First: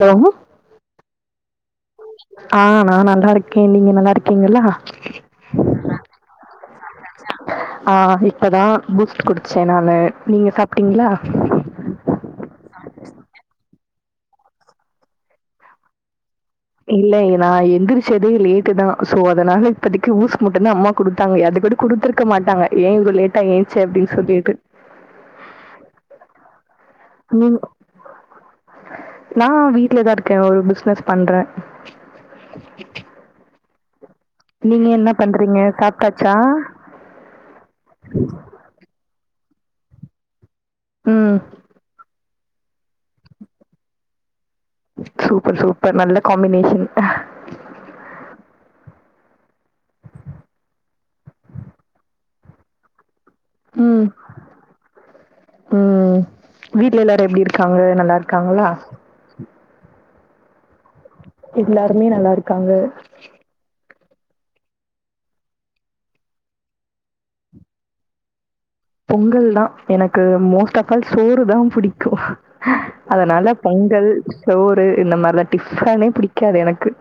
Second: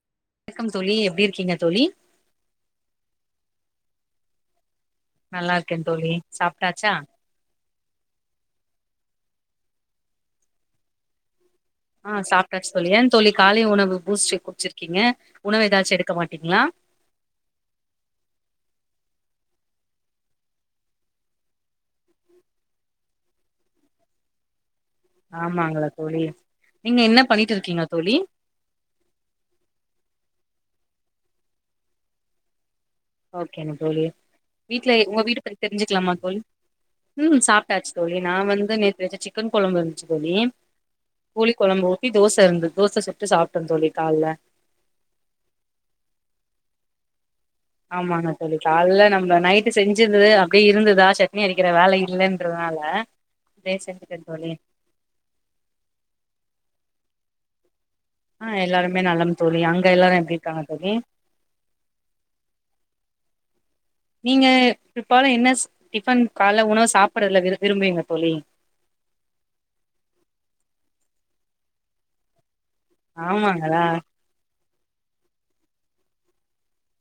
Hello வணக்கம் தோழி எப்டி இருக்கீங்க தோழி ஆ நா நல்லா இருக் கே நீங்க நல்லா இருக்கீங்களா நல்லா இருக்கே தோழி சாப்ட்டாச்சா ச்ச நானு, நீங்க சாப்பிட்டீங்ளா ஆ சாப்பிட்டாச்சு தோழி, ஏ தோழி கால உணவு பூஸ்டு குடிச்சிருக்கீங்க உணவு ஏதாச்சு எடுக்க மாட் இல்லை நா எந்திரிச்சதே லேட்டுதா சோ அதனால இப்பத்திக்கு பூஸ்ட் மட்டும்தா அம்மா குடுத்தாங்க அது கூட குடுத்துருக்க மாட்டாங்க ஏ இவ்ளோ லேட்டா ஏஞ்ச்ச அப்டின்னு சொல்லிட்டு ஆமாங்களா தோழி, நீங்க என்ன பண்ணிட்டு நீங்க இருக்கீங்க தோழி நா வீட்லதா இருக்கே ஒரு பிசினஸ் பண்ற ஓகேங்க தோழி வீட்ல என்ன உங்க வீட பத்தி பண்றீங்க? தெரிஞ்சுக்கலாம சாப்ட்டாச்சா? தோழி, ம், சாப்பிட்டாச்சு தோழி நா வந்து நேத்து வச்ச சிக் கன் கொழம்பு இருந்துச்சு தோழி ம். கோழி கொழம்ப ஊத்தி தோசை இருந்துது தோச சுட்டு சாப்ட்டே தோழி கால்ல சூப்பர் சூப்பர் நல்ல காமினேஷன் ஆமாங்க தோழி கால்லே நம்ம நைட்டு செஞ்சது அப்படியே இருந்ததா சட்னி அரைக்கிற வேல இல்லன்றதுனால அப்டியே ம் செஞ்சுட்டே தோழி ம் வீட்ல எல்லாரு எப்டி இருக்காங்க நல்லா ஆ இருக்காங்களா? எல்லாருமே நலம் தோழி அங் அங்க எல்லாரும் எப்டிருக்காங்க தோழி எல்லாருமே நல்லா இருக்காங்க நீங்க பிற்பகல என்ன டிஃபன் கால உணவு சாப்படுறதுல விரும்புவீங்க தோழி பொங்கல்தா எனக்கு மோஸ்ட் ஆஃப் ஆல் சோறுதா புடிக்கும் அதனால ஆமாங்களா பொங்கல் சோறு இந்த மாரிலா டிஃபனே பிடிக்காது எனக்கு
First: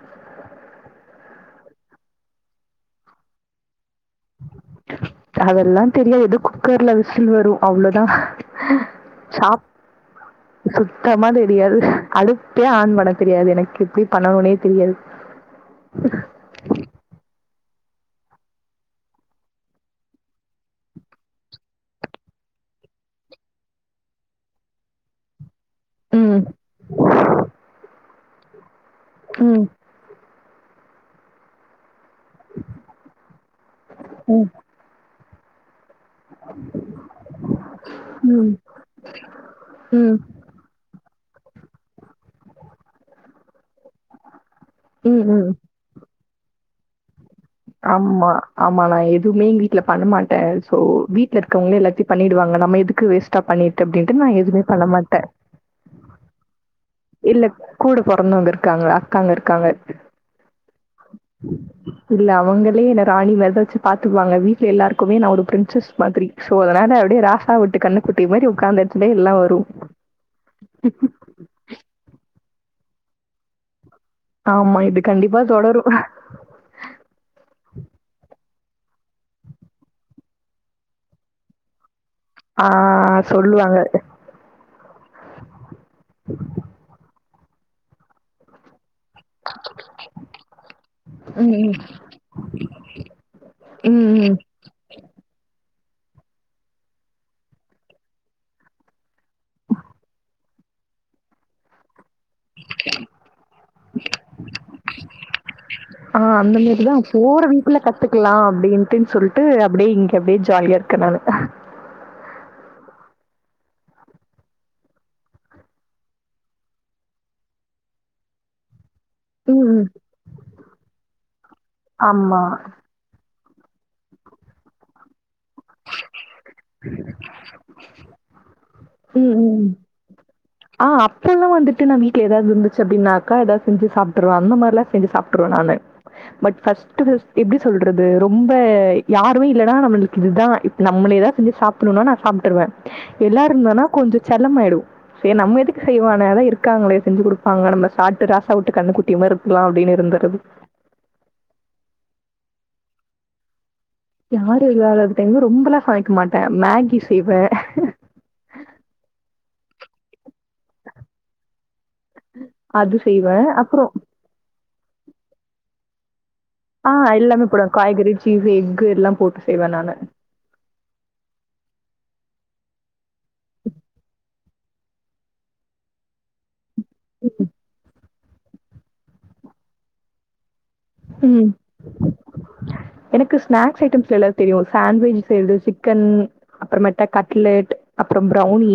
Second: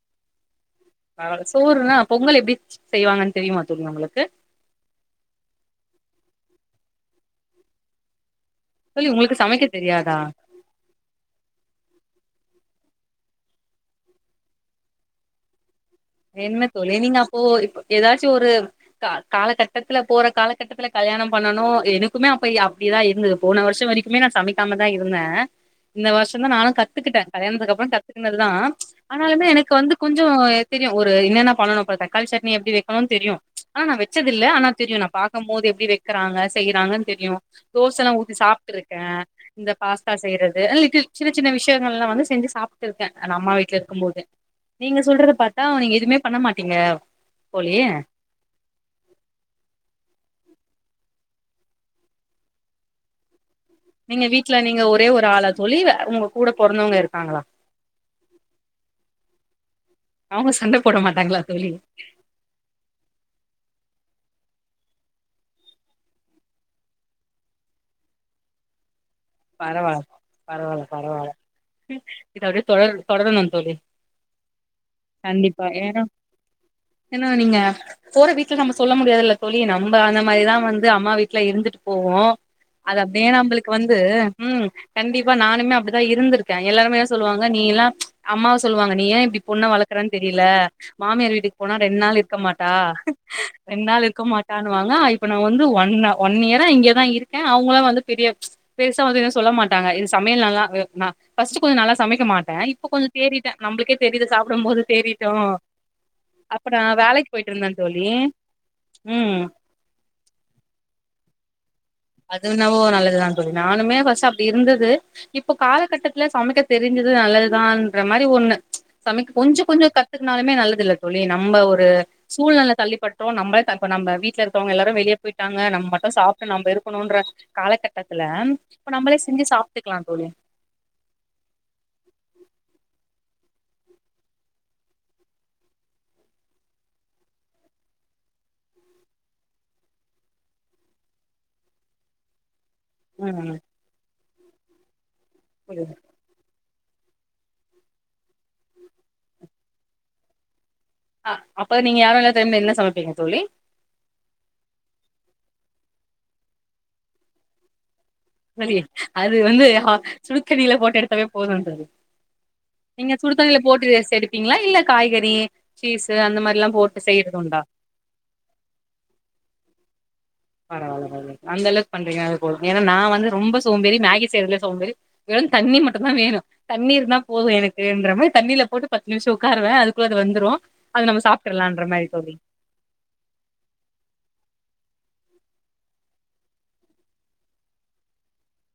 ஆ சோறுன்னா பொங்கல் எப்படி செய்வாங்கன்னு தெரியுமா தோழி நம்மளுக்கு அதெல்லா தெரிய எதுக்கு குக்கர்ல விசில் வரு அவ்ளோதா ஹ தோழி உங்களுக்கு சா சமைக்க தெரியாதா சுத்தமா தெரியாது அடுப்பே ஆன் பண்ண தெரியாது எனக்கு எப்டி பண்ணணுனே தெரியாது என்ன தோழி நீங்க அப்போ இப்ப ஏதாச்சு ஒரு கா காலகட்டத்துல போற காலகட்டத்துல கல்யாணம் பண்ணனு எனக்குமே அப்ப அப்டிதா இருந்தது போன வருஷோ வரைக்குமே நா சமைக்காம தான் இருந்தே இந்த வருஷோ ம். தா நானு கத்துக்கிட்டே கல்யாண்துக்கு அப்றோ க சிக்னல்தா ஆனாலுமே ம். எனக்கு வந்து கொஞ்சோ தெரியு ஒரு என்னன்ன பண்ணணோ [unintelligible] தக்காளி சட்னி எப்டி வக்குணுனு தெரியு ச் ஆனா நா வச்சதில்ல ம். ஆனா தெரியு நா பா க்குமோது எப்டி வெக் வெக்கறாங்க செய்யறாங்கனு தெரியு தோசலா ஊத்தி ம். சாப்ட்ருக்கே இந்த பாஸ்தா ம். செய்றது ஆனா லிட்டில் சின்ன சின்ன விஷயங்கலெல்லா வந்து செஞ்சு சாப்பிட்ருக்கே நா அம்மா வீட்ல இருக்கு போது நீங்க ம். சொல்றது பாத் நீங்க எதுமே பண்ண மாட்டீங்க தோழி ஆம்மா ஆமா நா எதுமே எ வீட்ல பண்ணமாட்டே சோ வீட்ல இருக்கவங்களே எல்லாத்தையு பண்ணிடுவாங்க நம்ம எதுக்கு வேஸ்டா பண்ணி நீங்க வீட்ல நீங்க ஒரே ஒரு ஆளா தோழி அ உங்க கூட பொறந்தவங்க இருக் இல்ல கூட பொறந்தவங்க இருக்காங்க அக்கா இருக்காங்க அவங்க சண்ட போட மாட்டாங்களா தோழி இல்ல அவுங்களே என்ன ராணி மாதிரி தா வச்சு பாத்துக்குவாங்க வீட் எல்லாருக்குமே நா ஒரு பிரின்சஸ் மாதரி சோ அதனால அப்டியே ராசா வீட்டு கண்ணு குட்டி மாரி ஒக்காந்து பரவால பரவால பரவால இது அப்டியே தொடர் தொடருனு தோழி ஆமா இது கண்டிப்பா தொடரும். ஏன்னா ஏன்னா நீங்க போற வீட் து நம்ம சொல்ல முடியாதுல தோழி நம்ப அந்த மாரி தா வந்து அம்மா வீ்ட்ல இருந்துட் ஆஹ்ஹ் சொல்லுவாங்க உம் கண்டிப்பா நானுமே அப்டிதா இருந்துருக்கே எல்லாருமே சொல்வாங்க நீ எல்லா ச் அம்மாவ சொல்வாங்க நீ ஏ இப்டி பொண்ண வளக்ரேன் தெரில மாமியார் வீட்டுக்கு ம் போனா ரெண்ட் நாள் இருக்க மாட்டா ரெண்ட் நாள் இருக்க ம். மாட்டானுவாங்க அ இப்ப நா வந்து ஒ ஒன்னா ஒன் இயரா இங்கதா இருக்கே அவுங்களா வந்து பெரிய ச் பெருசா வந்து எது சொல்ல மாட்டாங்க இது சமையல் நல்லா இ நா ஃபர்ஸ்ட் கொஞ்சோ நல்லா ச சமைக்க மாட்டே இப்ப கொஞ்சோ தேறிட்டே நம்முளுக்கே தெரிது சாப்டுபோது தேறிட்டோ ஆ அந்த அப்ப நா மாரிதான் வேலைக்கு போற போயிட்ருந்தே வீட்ல தோழி கத்துக்கலாம் அப்படின்ட்டுன்னு உம் சொல்லிட்டு அப்படியே இங்க அப்படியே ஜாலியா இருக்கேன் நானு. அது என்னவோ நல்லதுதா தோழி நானுமே ஃபர்ஸ்ட் அப்டி இருந்தது இப்ப காலகட்டத்துல சமைக்க தெரிஞ்சது நல்லதுதான்ன்ற மாரி ஒண்ணு ச் சமைக்க கொஞ்சோ ம். கொஞ்சசோ கத்துக்னாலுமே நல்லதில்ல தோழி நம்ப ஒரு ஆமா. சூழ்நில தள்ளிப்ப நம்மளே நம்ம வீட்ல இருக்கவங்க எல்லாரும் வெளிய போயிட்டாங்க நம்ம மட்டும் சாப்ட்டு நம்ம ன்ற காலகட்டத் ல உம் உம் ஆ அப்பெல்லாம் வந்துட்டு நா வீட்ல ஏதாவது இருந்துச்சு அப்படின்னாக் கா எதாது செஞ்சு சாப்ட்ருவா அந்த மார்லா செஞ்சு சாப்ட்ருவே நானு பட் ஃபர்ஸ்ட்டுது எப்டி சொல்றது ரொம்ப யாருமே இல்லனா நம்மளுக்கு இதுதா இப் நம்மளே தா செஞ்சு சாப்புணுன்னா நா சாப்ட்டுருவே எல்லார் ம் கொஞ்ச செல்லமாயிடு சேர் நம்ம எதுக்கு செய்வான அதா இருக் காங்களே செஞ்சு குடுப்பாங்க நம்ம சாட்டு ராசா ஊட்டு கண்ணுக்குட்டி மாரி இருக்லா அப்டின்னு இருந்தரது ஆ அப்ப நீங்க யாரோ இல்லாத டைம்ல நீங்க என்ன சமப்பீங்க தோழி யாரு இல்லாத டைம்ல ரொம்பெல்லா சமைக்க மாட்டே மேகி செய்வே மதி அது வந்து சுடுதண்ணில போட்டு எடுத்தவே போதுன்ற அது நீங்க செய்வே சுடுதண்ணில அப்புறோ போட்டு எஸ் எடுப்பீங்ளா இல்ல காய்கறி சீசே அந்த மாரி ஆ எல்லாமே போடுவே காய்கறி சீஸ்சு எக்கு எல்லா போட்டு செய்வே நானு பரவால பரவால அந்தளக் பண்றீங்க அது போது ஏன்னா நா வந்து ரொம்ப சோம்பேறி மேகி செய்றதுல சோம்பேறி வெறும் தண்ணி மட்டோந்தா வேணு தண்ணி இருந்தா போதோ எனக்குன்ற மா தண்ணில போட்டு பத்து நிமிஷம் உக்காருவே அதுக்குள்ள அது வெந்துரோ உம் எனக்கு ஸ்நாக்ஸ் ஐட்டம்ஸ் எல்லா தெரியு சேன் வெஜ் செய்றது சிக்கன் அப்பறமேட்ட கட்லெட் அப்புறோ ப்ரௌனி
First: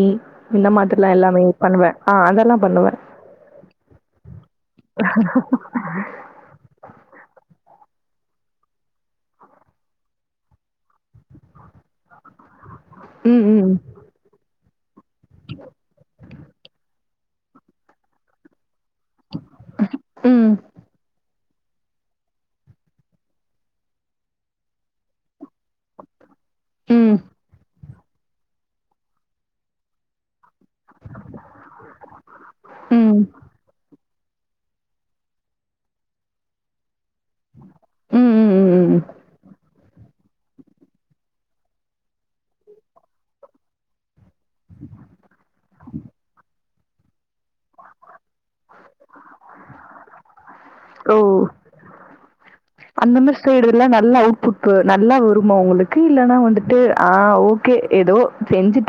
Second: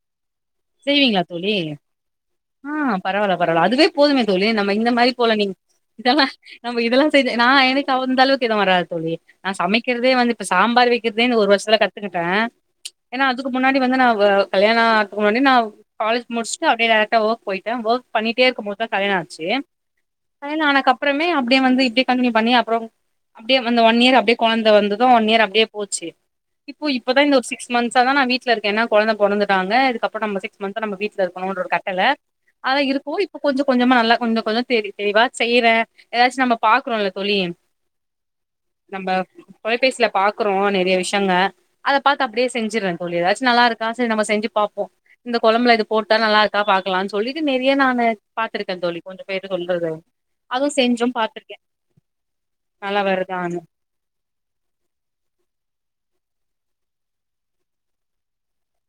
இந்த மாதிரிலாம் செய்வீங்ளா எல்லாமே தோழி பண்ணுவேன். ஆ அதெல்லாம் ஆ பண்ணுவேன். பரவால பரவால அதுவே போதுமே தோழி நம் ம இந்த மாரி போல நீ நம்ப இதெல்லா செஞ்ச நா எனக் தாவுந் இந்த அளவுக்கு எதுவு வராது தோழி நா சமைக்கிறதே வந்து இப்ப சாம்பார் வை ர்டேன்னு ஒரு வருஷத்துல கத்துக்கிட்டே ச்ச ஏன்னா ம், அதுக்கு ம். முன்னாடி வந்து நா வ கல்யாணோ ஒடனே நா காலேஜ் முடிச்சுட்டு அப்டே டேரக் ட வோர்க் போயிட்டே வோர்க் பண்ணிட்டே இருக்கும் போது தா கல்யாண ஆச்சு ம், கல்யாண ஆனக் அப்பறமே அ அப்டே வந்து இப்டே கண்டினியூ பண்ணி அப்பறோ அப்டே அந்த ஒன் இயர் அப்டே கொழந்த வந்ததோ ஒன் இயர் அப்டே போச்சு இப்போ ம், இப்பதா இந்த ஒரு சிக்ஸ் மன்த்ஸ்சாதா நா வீட்ல இருக்கே ஏன்னா கொழந்த பொறந்துட்டாங்க இதுக்கப் போட்டம் பசி மன்த்தா நம்ம வீட்ல இருக்கனோன்ற [unintelligible] அதா இருக்கோ ம், இப்ப கொஞ்ச கொஞ்சமா நல்லா கொஞ்ச கொஞ்சோ தேரிட்டு நீவாட் செய்ற ஏதாச்சு நம்ப பாக்குறோல சொல்லியன் ம், ம், ம், ம். நம்ப தொலைபேசில பாக்குறோ நெறைய விஷயங்க அத பாத்த அப்டியே செஞ்சிறாங்க தோழி ஏதாச்சு நல்ல இருக்கா செரி நம்ம செஞ் பாப்போ இந்த கொழம்புல இது போட்டா நல்லா இருக்கா பாக்கலானு சொல்லிட்டு நிறைய நான் பாத்திருக்கேன் தோழி கொஞ்சம் பேர் சொல்றது அதுவும் செஞ்சும் ஓ! பாத்திருக்கேன் அந்த மாரி சைடு எல்லாம் நல்லா அவுட்புட் நல்லா வருமா உங்களுக்கு கு இல்லன்னா வந்துட்டு ஆஹ் ஓகே ஏதோ செஞ்சுட்டு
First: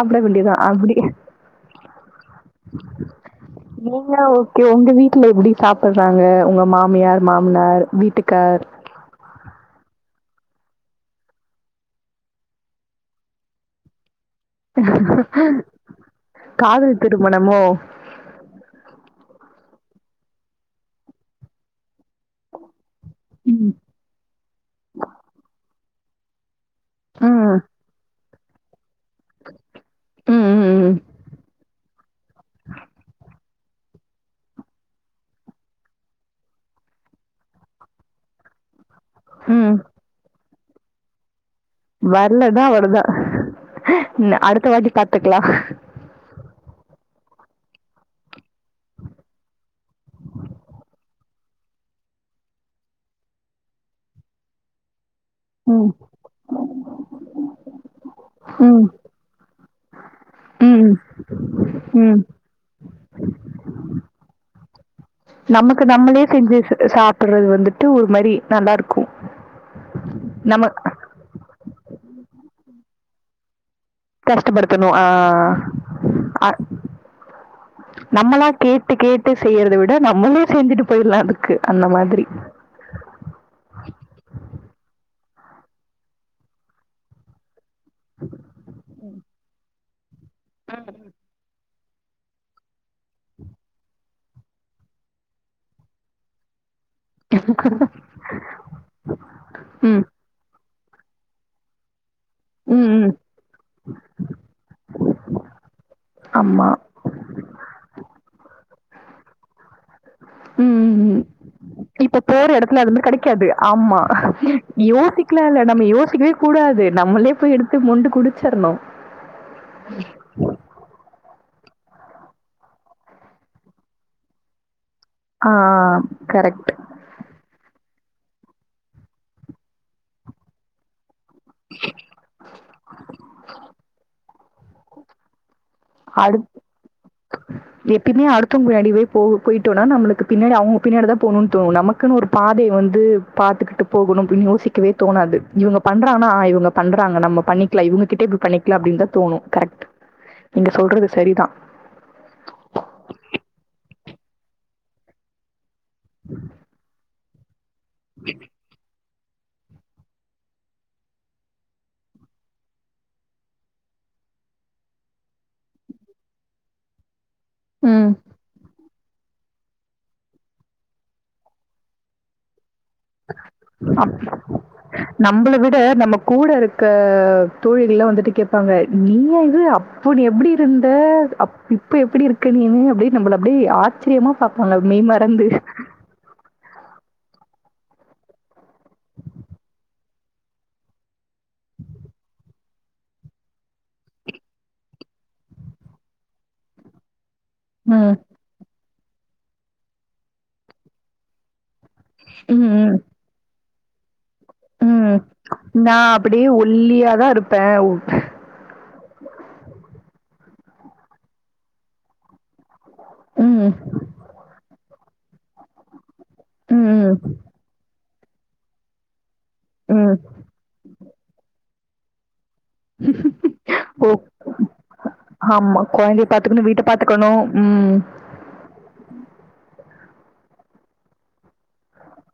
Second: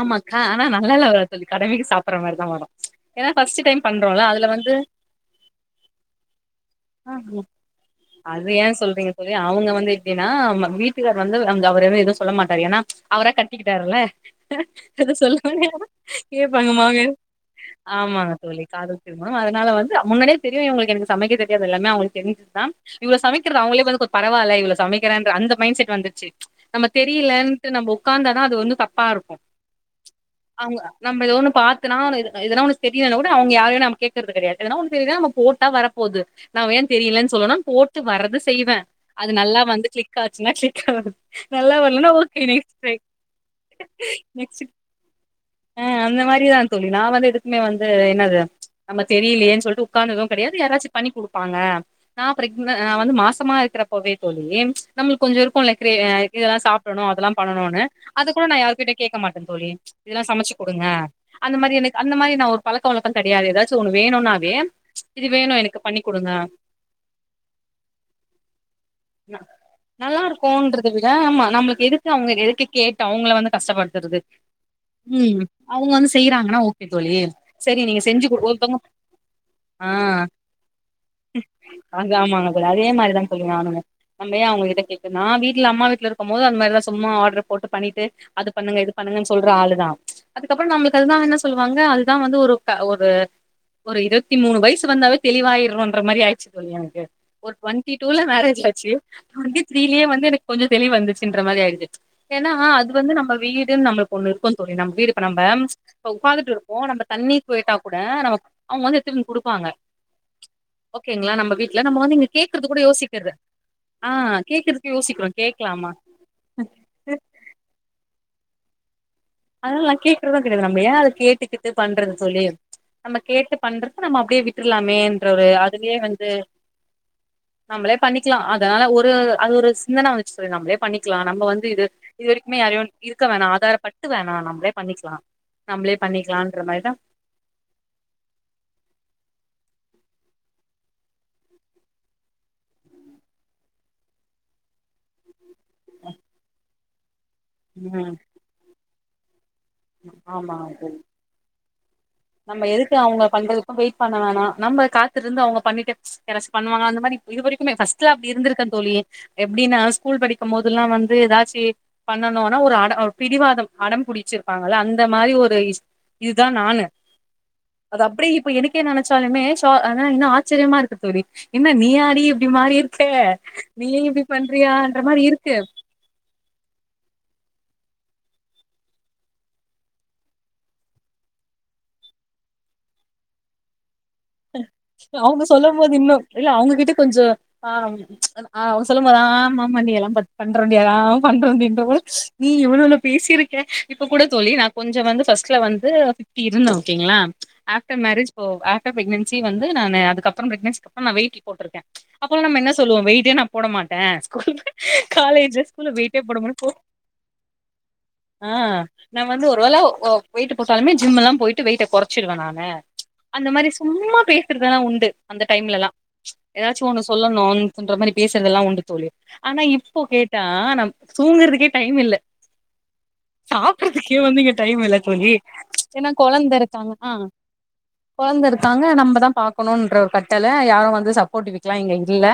ஆமா அக்கா ஆனா நல்லா இல்ல சொல்லி கடமைக்கு சாப்பிடற மாரிதான் நீங்க ஓகே வந்து உங்க வீட்டுல எப்டி சாப்பிடுறாங்க உங்க மாமியார் மாமனார் அது வீட்டுக்கார்? ஏன் சொல்றீங்க சொல்லி அவுங்க வந்து அப்டின்னா வீட்டுக்கார் வந்து அவர்ந்து எதுவும் சொல்ல மாட்டாரு ஏன்னா அவரா கட்டிக்கிட்டாருல்ல காதல் [unintelligible] திருமணமோ? ஆமாங்க தோழி காதல் திருமணம் அதனால வந்து முன்னாடியே தெரியும் இவங்களுக்கு எனக்கு சமைக்க தெரியாது தெரியாதுன்னு [unintelligible] இவ்வளவு சமைக்கிறது ம். அவங்களே பாத்துட்டு கொஞ்சம் பரவால்லன்னு இவ்வளவு சமைக்கிறேன்னு அந்த மைண்ட் செட் வந்துச்சு நம்ம ம். தெரியலன்டு நம்ம உட்காந்த ஆ அது வந்து தப்பா இருக்கும் ம் அவுங்க ம் ம் நம்ம ஏதோ ஒண்ணு பார்த்தன்னா எதனா ஒண்ணு தெரியும்னா கூட அவுங்க [unintelligible] யாரையும் நம்ம கேட்கிறது கிடையாது [unintelligible] நம் போட்ட வர போகுது நம்ப ஏன் தெரிய தெரியலைன்னு சொல்லணும் போட்டு வரறது செய்வேன் அது நல்லா வந்து கிளிக் ஆச்சுன்னா [unintelligible] வரலன்னா ஓகே வர்லன்னா நெக்ஸ்ட் ட்ரை அவ்ளோதா இல்ல அடுத்த வாட்டி பாத்துக்கலாம் ஆஹ் அந்த மாரிதான் தோழி நான் வந்து எதுக்குமே வந்து என்னது நம்ம தெரியலையேன்னு சொல்லிட்டு உட்கார்ந்ததும் கிடையாது யாராச்சும் பண்ணி குடுப்பாங்க நான் ப்ரகனட் வந்து மாசமா இருக்கிறப்பவே தோழி ப்ச் நம்மளுக்கு கொஞ்ச இருக்குல்ல ம் கிரே இதெல்லாம் சாப்பிடணும் அதெல்லாம் பண்ணணுனு அது கூட ம் யாருகிட்டயும் கேக்க மாட்டேன் தோழி சமைச்சுக் கொடுங்க ம் அந்த மாரி எனக்கு அந்த ம் மாரினா ஒரு பழக்க வழக்கம் கிடையாது ஏதாச்சும் ஒன்னு வேணுனாவே ஏம் ச் இது வேணும் எனக்கு நமக்கு பண்ணி நம்மளே கொடுங்க செஞ்சு ச சாப்பிடுறது வந்துட்டு ஒரு மாரி நல்லா இருக்கும் நல்லா நம்ம இருக்குன்றத விட ஆமா நம்மளுக்கு எதுக்கு அவங்க எதுக்கு கேக் அவங்கள வந்து கஷ்டப்பட கஷ்டப்படுத்தணும் உம் அவுங்க வந்து செய்யறாங்கன்னா ஓகே தோழி சரி நீங்க நம்மளா செஞ்சுகுடு கேட்டு கேட்டு செய்யறத விட நம்மளே செஞ்சுட்டு போயிடலா அதுக்கு அந்த மாதிரி [unintelligible] அதே மாதிரிதான் சொல்லங்க ஆணங்க நம்ம அவங்ககிட்ட [unintelligible] நான் வீட்டுல அம்மா வீட்டுல இருக்கும் போது அந்த மாரிதான் சும்மா ஆட்ரு போட்டு பண்ணிட்டு அது பண்ணுங்க இது பண்ணுங்கனு சொல்லிட்டு அழுதான் அதுக்கப்புறம் நம்மளுக்கு அதுதான் என்ன சொல்லும் ங்க அதுதான் வந்து ஒரு ஒரு இருபத்தி மூணு வயசு வந்தாவே தெளிவாயிரும்ன்ற மாதிரி ஆயிச்சு தல்லாங்க ஒரு டுவெண்டி டூல மேரேஜ் ஆச்சு டுவெண்டி ம் த்ரீலயே வந்து எனக்கு கொஞ்ச தெளிவு வந்துச்சன்ற மாதிரி ஆயிச்சு ஏன்னா ம் அது ம் வந்து நம்ம வீடுன்னு நம்ம ஒ இருக்கும் நம்ம வீடு நம்ம உக்காந்து ஆமா இருப்போம் நம்ம தண்ணிக்கு போயிட்டா கூட நம்ம அவங்க வந்து எடுத்து கொடுப்பாங்க உம் வந்து இப்ப இங்க போற கேக்குறது கூட இடத்துல அதுமாதிரி யோசிக்கிறது கிடைக்காது ஆமா ஆ கேக்குறதுக்கு யோசிக்கிறோ யோசிக்கலாம் இல்ல நம்ம கேக்கலாமா யோசிக்கவே கூடாது நம்மளே போய் எடுத்து மண்டு குடுத்து சர்ணோ அதனால நான் கேக்குறதெல்லாம் கிடையாது நம்ம ஏன் அதை கேட்டு பண்றது சொல்லி நம்ம கேட்டு பண்றது நம்ம அப்படியே விட்டுலாம் ன்ற ஒரு ஆ அதுலயே வந்து கரெக்ட் நம்மளே பண்ணிக்கலாம் அதனால ஒரு அது ஒரு சிந்தன வந்துச்சு சொ நம்மளே பண்ணிக்க இருக்லாம் நம்ம வந்து இது இது வரைக்குமே யார இருக்க வேணா ஆதாரப்படுத்த நா நம்மளே பண்ணிக்கலாம் அ எப்பயுமே அடுத்த முன்னாடி போய் போ போயிட்டு வ நம்மளுக்கு பின்னாடி அவங்க பின்னாடி தான் போணும்ணும் நமக்க ஒரு பாதையை வந்து பார்த்துகிட்டு போகணும்னு யோசிக்கவே தோணாது இவங்க பண்றானா இவங்க பண்றாங்க நம்ம பண்ணிக்கல இவங்ககிட்ட இப்ப பன்னிக்கலாம் அப்படிங்க தோனும் கரெக்ட் உம் நீங்க சொல்றது சரிதான் நம்ம எதுக்கு அவங்க பண்றதுக்கும் வெயிட் பண்ண வேணாம் நம்ம காத்திருந்து அவங்க பண்ணிட்டு யாராச்சு பண்ணுவாங்க அந்த மாதிரி இதுவரைக்கும் ஃபர்ஸ்ட்ல அப்படி இருந்துருகேன் தோழி எப்படின்னா ஸ்கூல் படிக்கும் போதெல்லாம் வந்து ஏதாச்சும் பண்ணனும்னா ஒரு அடம் பிடிவாதம் அடம்பிடிச்சிருப்பாங்கல்ல அந்த மாதிரி ஒரு இ இதுதான் நானு அது ம் அப்படியே இப்ப எனக்க என் இன்னும் ஆச்சரியமா இருக்கு தோழி என்ன நீயாடி இப்படி மாரி இருக்கு மாரி இருக்கு நம்பள விட நம்ம கூட இருக்க தோழிகள்லா வந்துட்டு கேப்பாங்க நீயா இது அப்போ நீ எப்டி இருந்த இப்ப எப்டி இருக்க நீனு அப்டி நம்பள அப்டீ ஆ அவங்க சொல்லும் போது இன்னு இல்ல அவங்க கிட் கொஞ்சொ ஆஹ் ஆஹ் அவ்ங்க சொல்லும் போது ஆமாம நீ எல்லா பண்றோன்டி ஆ பண்றதின்னவ நீ எவ்ளோலா பேசிருக்க இப்ப கூட தோளி நான் கொஞ்சொ வந்து ஃபஸ்ட்ல வந்து ஃபிஃப்டி இருந்த ஓகேங்ளா ஆஃப்டர் ம். மேரேஜ் ப்போ ஆப் ஆஃப்டர் ப்ரெக்னன்சி வந்து நானு அதுக்கப்றோ பிரெக்னன்சிக் அப்றோ நான் வெய்ட்டு போட்ருக்க அப்போல நம்ம ம், என்ன ம், சொல்லுவோம் வையிட்டே நா போட மாட்ட ம் நா போட அப்படியே மாட்டே போ ஒல்லியாதா இருப்ப ஆ நா வந்து ஒரு வேள வெய்ட்டு போட்டாலுமே ஜிம் எல்லா போயிட்டு வெயிட்ட கொறச்சிருவே நானு அந்த மாரி ம் சும்மா பேசுறதெல்லா உண்டு அந்த டைம்ல லா ஏதாச்சு ம், ஒண்ணு ம், சொல்லணோ என்ற மாரி பேசறதெல்லா உண்டு தோழி ஆனா இப்போ ம். கேட்டா நம் தூங்கறதுகே டைம் இல்ல ஓ! சாப்பறதுக்கே வந்து இங்க டைம் இல்ல தோழி ஆமா. ஏன்னா குழந்தைய கொலந்த பார்த்துக்கணும், வீட்ட ருக்காங்கலா பார்த்துக்கணும். ம். கொழ்ந்த இருக் நம்ப தா பாக்கணுன்ற ஒரு கட்டள யாரு வந்து சப்போட்விக்லா இங்க இல்ல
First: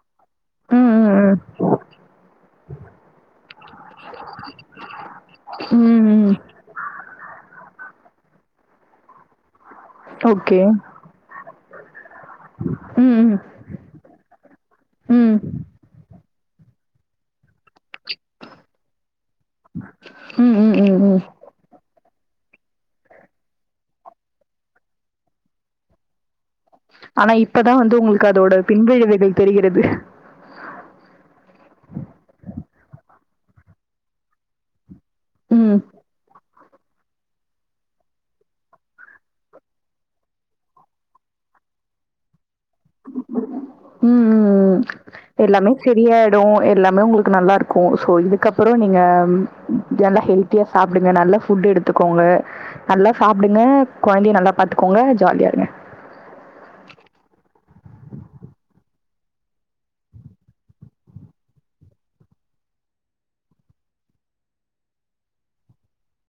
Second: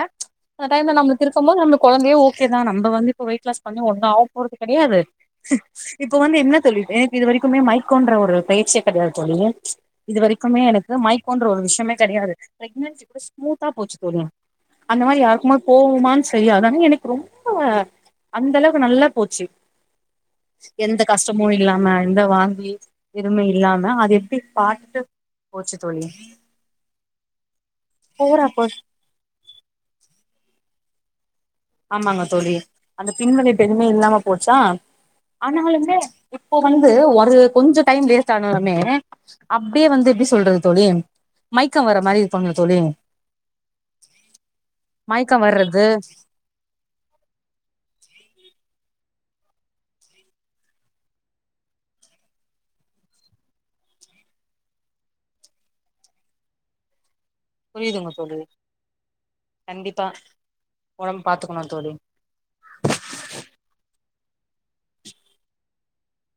அந்த ம், டைம்ல ம், நம்ளுக்கு ம். இருக்கும் போது நம்ளுக் கொழந்தையே ஓகே தான் நம்ப வந்து இப்ப வெயிட் லாஸ் பண்ணி ஒண்ணோ ஆக போறது கெடையாது ம், இப்ப ம். வந்து என்ன தோழி இது இது வரைக்குமே மைக்கோன்ற ஒரு பேச்சே கெடையாது தோழி இது வரைக்குமே ஓகே. எனக் மைக்கோன்ற ஒரு விஷ்யமே கெடையாது ப்ரெக்னன்சி ம், கூட ம். ஸ்மூத்தா போச்சு தோழி அந்த மாரி ம். யாருக்குமா போவுமானு சரி அதான எனக் ரொம் அ அந்த அளவுக்கு நல்லா போச்சு ம், ம், ம், எந்த ம். கஷ்டமு இல்லாம இந்த வாந்தி எதுவ்மே இல்லாம அது எப்டி பாட்டு போச்சு தோழி ஆனா இப்பதா வந்து உங்குள்க்கு அதோட போறப்போ பின்விழைவுகள் தெரிகிறது ஆமாங்க தோழி அந்த பின்விளைவ் எதுமே இல்லாம போச்சா ம் ம் ஆனாலுமே இப் ப்போ வந்து ஒரு கொஞ்சொ டைம் வேஸ்ட் ஆனாலுமே அப்டியே வந்து எப்டி சொல்றது தோழி மைக்கோ வர மாரி பண்ணு ம் ம் ம் மயக்கம் எல்லாமே வர்றது சரியாயிடோ எல்லாமே உங்குளுக்கு நல்லா ருக்கு சோ இதுக்கப்புறோ நீங்க நல்லா ஹெல்த்தியா சாப்டுங்க நல்லா ஃபுட் எடுத்துக்கோங்க நல்லா சாப்டுங்க கொழ்ந்தைய நல்லா பாத்துக்கோங்க ஜாலியா இருங்க புரியுதுங்க தோழி கண்டிப்பா ஒடம்பு பாத்துக்கணு தோழி